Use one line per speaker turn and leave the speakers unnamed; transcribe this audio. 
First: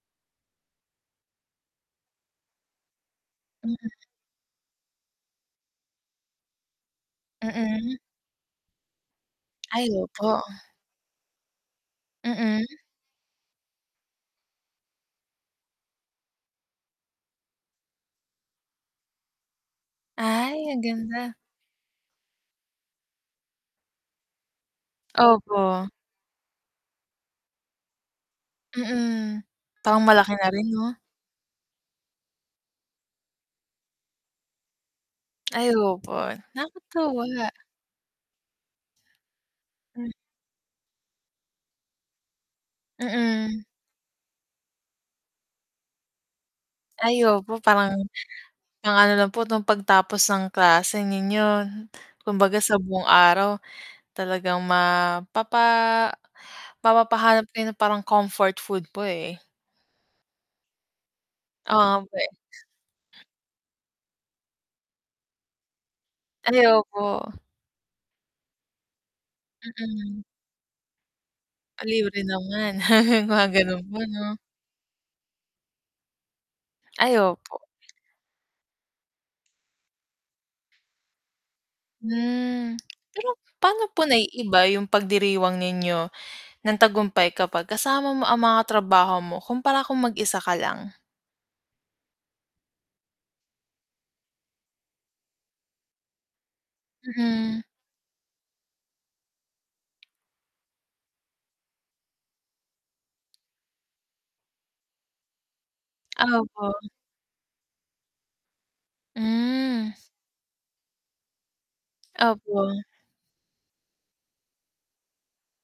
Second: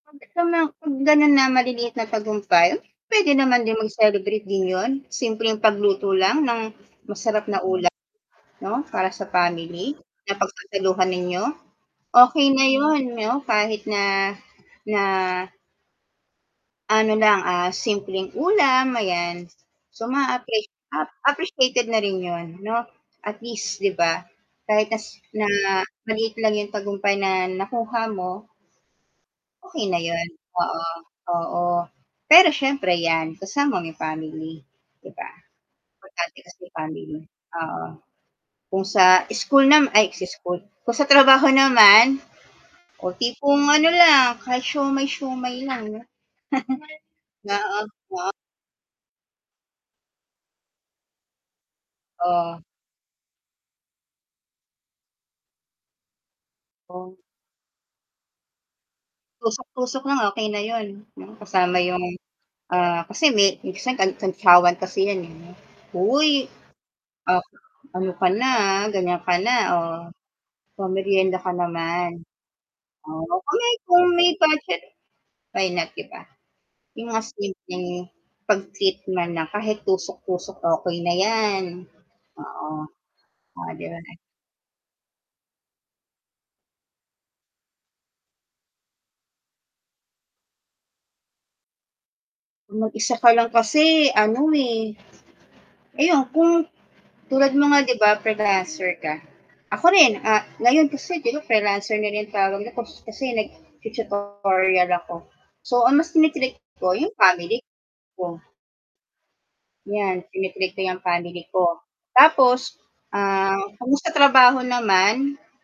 'Pag to nang 'pag ganun na maliliit na tagumpay, hmm, puwede naman din mag-celebrate din yun, simpleng pagluto lang ng masarap na ulam,
Mm.
'no para sa family
Ay,
na
opo.
pagsasaluhan ninyo, okey
Mm.
na yun 'no, kahit na, na ano lang, ah, simpleng ulam ayan, so
Ay,
ma-appreci
ang ganda.
appreciated na rin yun no, at least 'di ba, kahit na s na
Opo.
maliit lang yung tagumpay na nakuha mo
Mm,
okey
parang
na yun.
malaki na rin
Oo,
'no.
oo, pero siyempre yan kasama mo family. 'Di ba,
Ay opo,
importante kasi family,
nakatuwa.
oo, kung sa school nam ay
Hmm.
sa school, kung sa trabaho naman, o
Mm.
tipong ano lang kahit siomai-siomai lang 'no.
Ay opo
Oo,
parang,
wow.
pang ano lang po, 'no, pagtapos ng klase ninyo kumbaga
Oh.
sa buong araw talagang mapapa
Oo.
mapapahanap din ng parang comfort food po, eh.
Tusok-tusok na nga okey na yun' no, kasama
Oo,
yung,
puwe
ah kasi may minsan kan kantyawan kasi yan, eh, no. "Hoy,
Ay opo.
op ano ka na, ha, ganiyan ka na, oh,
Mm.
pa-merienda ka
"Ah, libre
naman."
naman,"
Oo,
mga
kung may
ganun po,
kung may
'no.
budget, why not 'di ba? Yung
Ay,
mga
opo.
simpleng pag-treat man lang kahit tusok-tusok, okey na yan, oo.
Hmm, pero
Oh,
pa'no
'di ba
po
nag
naiiba yung pagdiriwang ninyo ng tagumpay kapag kasama mo ang mga trabaho mo, kumpara kung mag-isa ka lang?
Kung mag-isa ka lang kasi, ano, eh. Ayon kung tulad
Mm.
mo nga 'di ba freelancer ka, ako rin, ah, ngayon kasi 'di ba freelancer na rin ang tawag nila kasi nagtu-tutorial ako, so ang mas tini-treat
Opo.
ko, yung family ko.
Hmm.
Yan, tini-treat ko yang family ko. Tapos,
Opo.
ah, kung sa trabaho naman